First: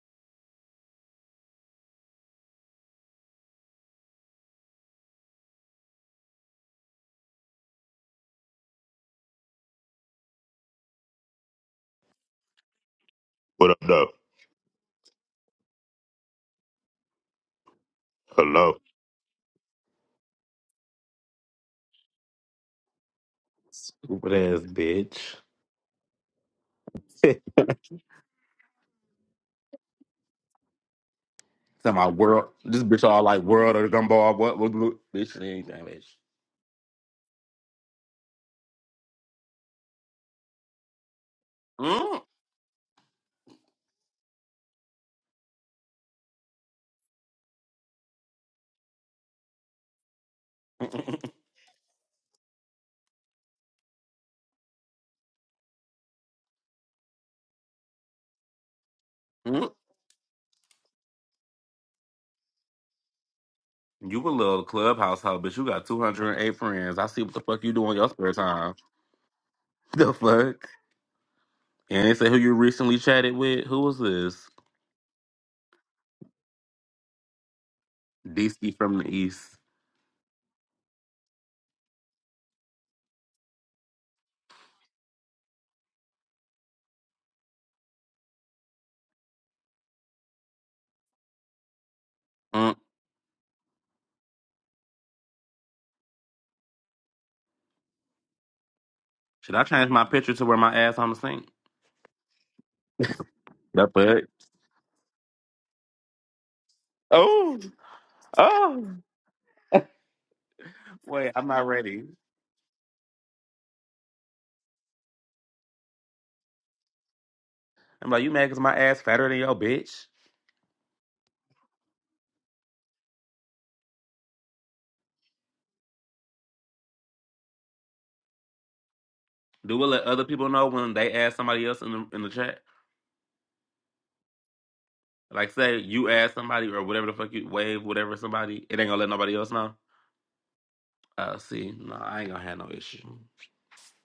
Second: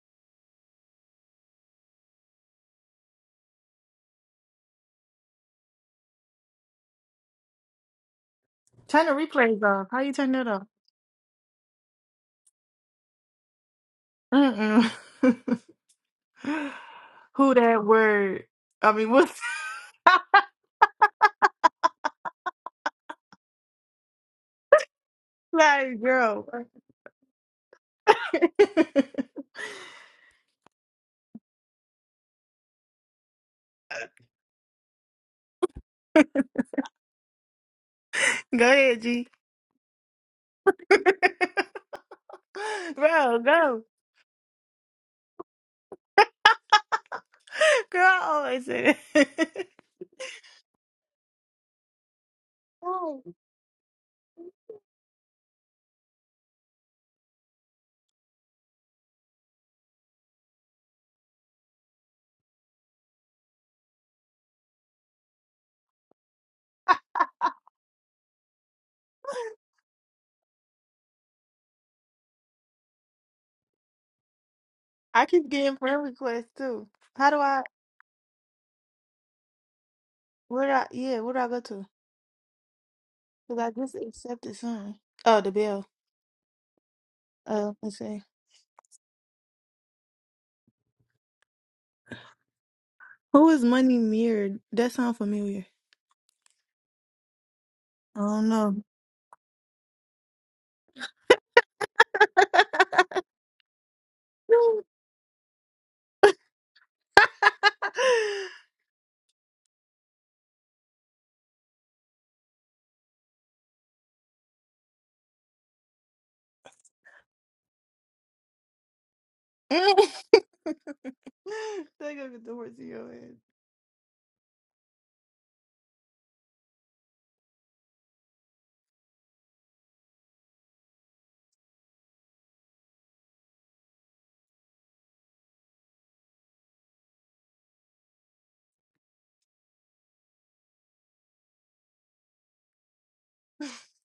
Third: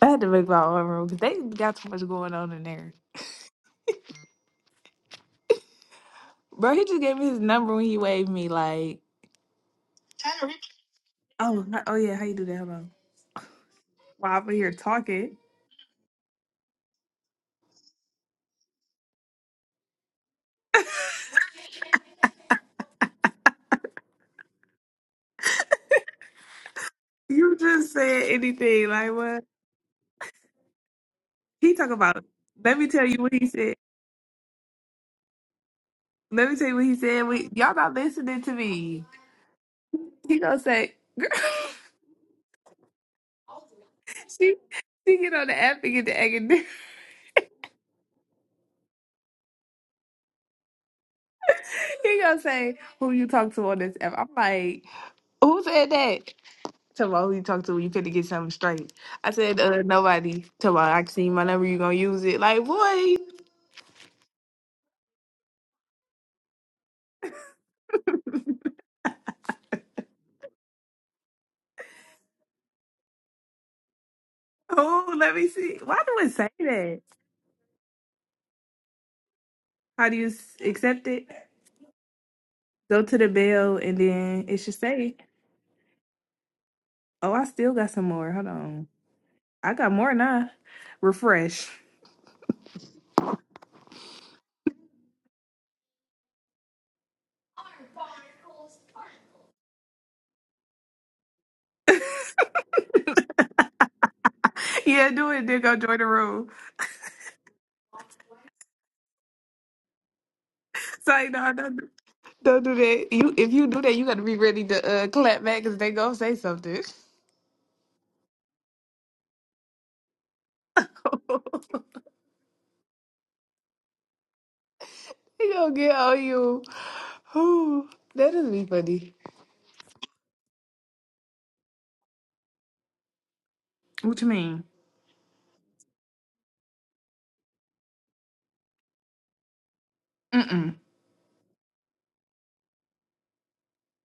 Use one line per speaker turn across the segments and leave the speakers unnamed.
I had to make my own room because they got too much going on in there. Bro, he just gave me his number when he waved me. Like,
Turn the replays off. How you turn that off?
oh, h- oh yeah, how you do that? Hold on.
What up, though?
While I'm over here
Mm
talking,
mm. Who that word?
Hello.
I mean, what's
Stupid ass bitch.
like, girl?
Talking
you just said
go
anything. Like, what he talk
my
about?
world.
Let
This
me
bitch
tell you
all
what
like
he
world
said.
or the gumball. What? What? what bitch, it ain't that bitch.
Let me tell you what he said. We, y'all not listening to
ahead,
me.
G.
He gonna say, girl,
Mm.
Bro, go.
she, she get on the app and get the egg.
Girl, I always say that.
He gonna say, who
Oh,
you talk to on this app? I'm like, who said that? Tell about who you talk to when you fit to get something straight. I said,
Mm.
uh, nobody. Tell about I can see my number, you gonna use it. Like, boy,
You a little clubhouse hoe, bitch. You got 208 friends. I see what the fuck you do in your spare time. The fuck? And they say who you recently chatted with. Who was this?
oh,
I
let me
keep getting
see. Why
friend
do it say
requests too.
that?
How do I?
DC from the East.
How do you s-
Where do I?
accept
Yeah,
it?
where do I go to?
Go to the
Because I
bell
just
and then
accepted
it should
something.
say,
Oh, the bill.
oh, I
Uh,
still got
let's
some
see.
more. Hold on. I got more now. Refresh.
Mm.
Who is Money Mirrored? That sound familiar. I don't know.
Should I change my picture to where my ass on the sink? That fuck?
yeah, do it, then go join the room.
Oh. Oh.
So, like,
Wait, I'm
no,
not
don't, do-
ready.
don't do that. You If you do that, you gotta be ready to uh, clap back because they gonna say something.
I'm like, you mad because my ass fatter than your
they
bitch?
gonna get the horse in your head.
He gonna get on you. Ooh, that is be funny.
Do we let other people know when they ask somebody else in the in the chat?
What you mean?
Like say you ask somebody or whatever the fuck you wave whatever somebody, it ain't gonna let nobody else know.
Mm-mm.
Uh, see, no, I ain't gonna have no issue.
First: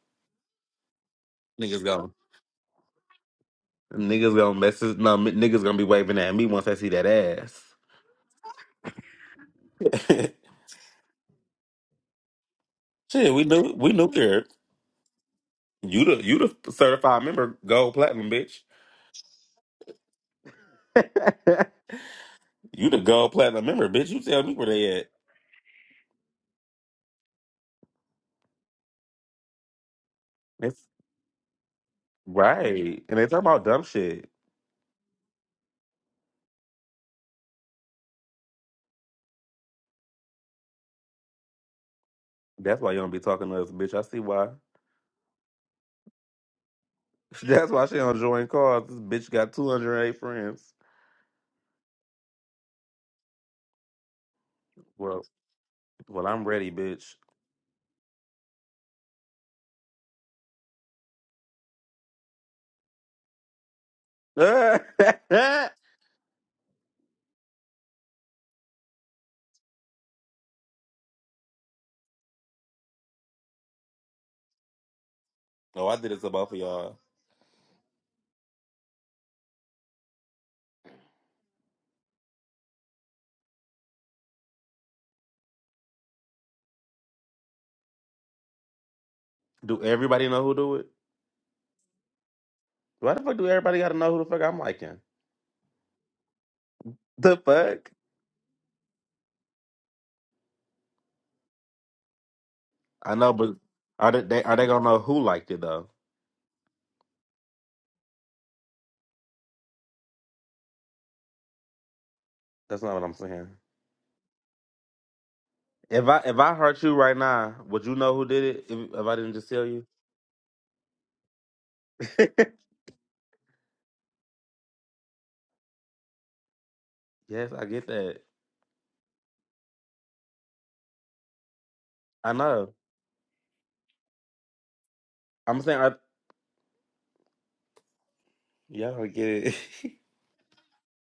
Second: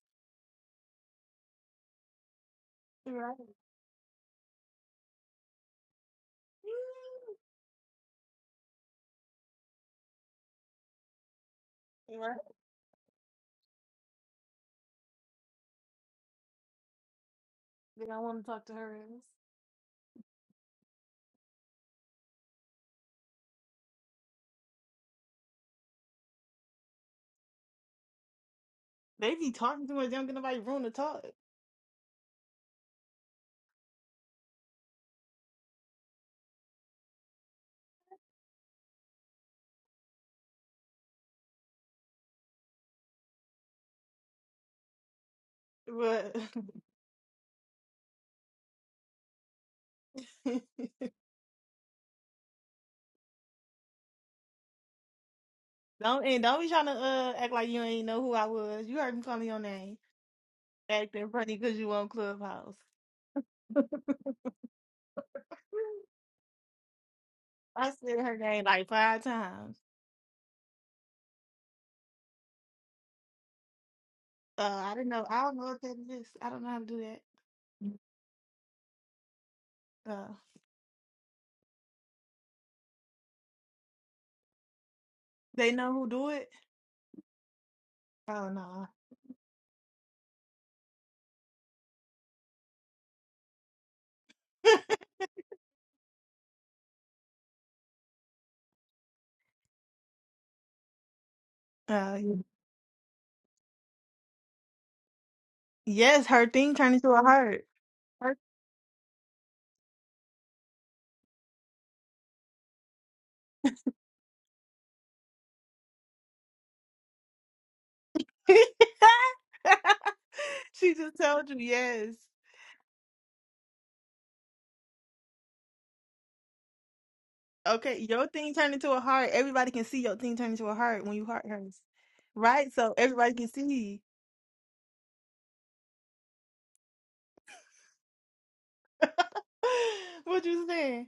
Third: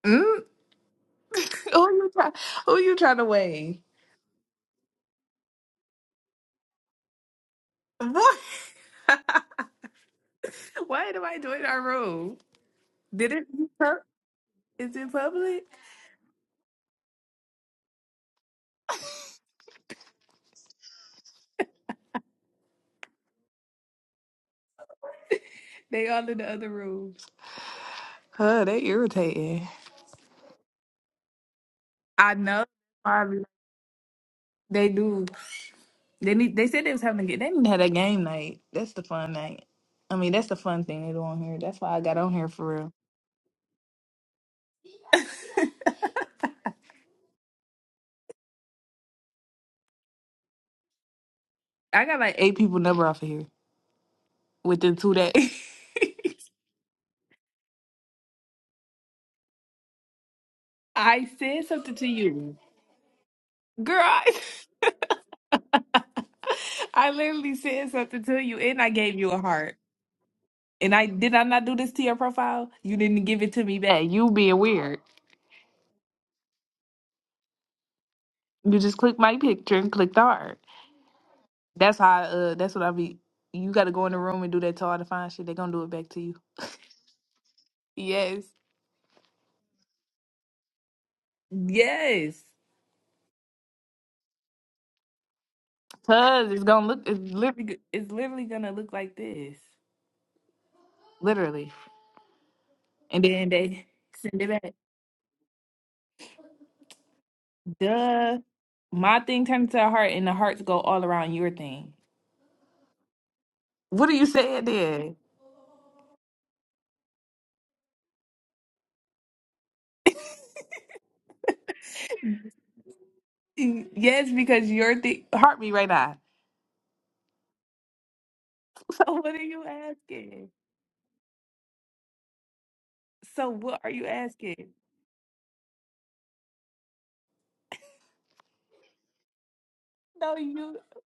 Mm? Who
Niggas gonna
you try? Who you trying to
Right.
weigh?
niggas gonna message. No, m- niggas gonna be waving at me once I see that ass.
What? Why am I doing our room?
Right.
Shit,
Did
we
it?
knew we knew here.
Is it public?
You the you the certified member, gold
They don't
platinum,
want to
bitch.
talk to her ass.
You the gold platinum member, bitch. You tell me where they at.
They all in the other rooms. Huh? They
They be
irritating.
talking too much. They don't get nobody
It's
room to talk.
I know.
right, and they talk
Probably.
about dumb shit.
They do. They need. They said they was having a game. They didn't have a game night. That's the fun night. I mean, that's the fun thing they do on here. That's why I got on here for
That's why
real.
you don't be talking to us, bitch. I see why.
But
That's why she don't join cars. This bitch got 208 friends.
I got like eight people number off of here. within two
Well,
days.
don't
well,
and
I'm
don't be
ready,
trying to
bitch.
uh act like you ain't know who I was. You heard me calling your name,
I
acting funny
said
because you
something to
on
you.
Clubhouse.
Girl, I, I literally said
I said
something
her
to you
name
and
like
I gave
five
you a heart.
times.
And I did I not do this to your profile? You didn't give it to me back. You being
Uh, I
weird.
didn't know. I don't know what
oh, I
that
did it
is.
to
I
both of
don't know how to
y'all.
do that.
You just clicked my picture and clicked the
Uh,
heart. That's how I, uh that's what I be you gotta go in the room and do that to all the fine shit. They
they
gonna do it
know who
back to
do
you.
it.
Yes.
Oh no.
Do everybody know who do it?
Yes.
Why the fuck do everybody gotta know who the fuck I'm liking?
Cause it's gonna look it's
The
literally
fuck?
it's literally gonna look like this. Literally.
Uh,
I
And
know,
then
but
they
are they,
send
they
it
are they
back.
gonna know who liked it though?
yes, her thing turned into a heart.
Duh. My thing turns to a heart, and the hearts go all around your thing.
That's not what I'm saying.
What are you saying then?
If I if I hurt you right now, would you know who did it? If, if I didn't just tell you?
she just told you yes.
Yes, because your thing hurt me right now.
yes, I get
Okay,
that.
your thing turned into a
So
heart.
what are you
Everybody can see your thing
asking?
turn into a heart when you heart hers,
I know.
right? So everybody can
So what are
see.
you asking?
I'm saying, I, y'all don't get it.
No,
what you
you
saying?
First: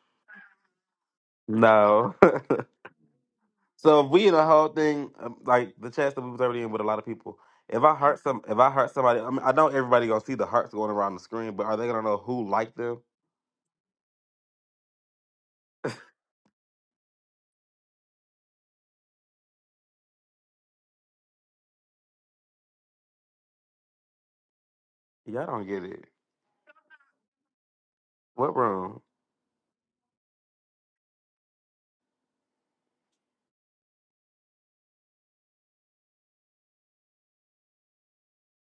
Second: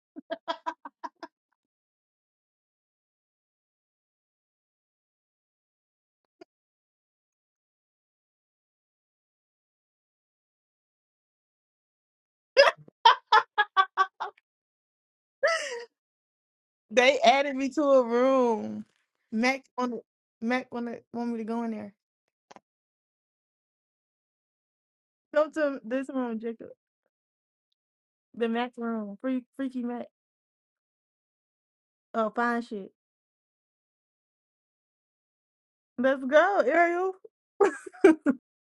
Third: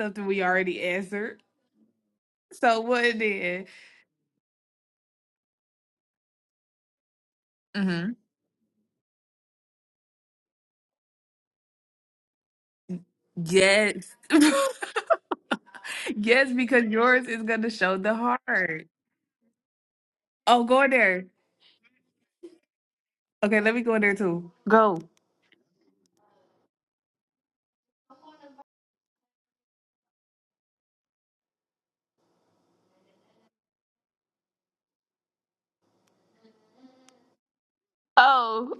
something we already answered.
no.
So what then?
So if we in a whole thing um, like the chats that we was already in with a lot of people. If I
Mm-hmm.
hurt some, if I hurt somebody, I mean, I know everybody gonna see the hearts going around the screen, but are they gonna know who liked them?
Yes. yes, because
They
yours is
added
gonna
me to
show
a
the
room.
heart.
Mac on the
Oh,
Mac
go
on
in
the
there.
want me to go in there.
Okay, let me go in there too. Go.
Y'all
Go
don't
to
get it.
this room, Jacob. The
What
Mac
room?
room. Free, freaky Mac. Oh, fine shit. Let's go, Ariel.
Oh.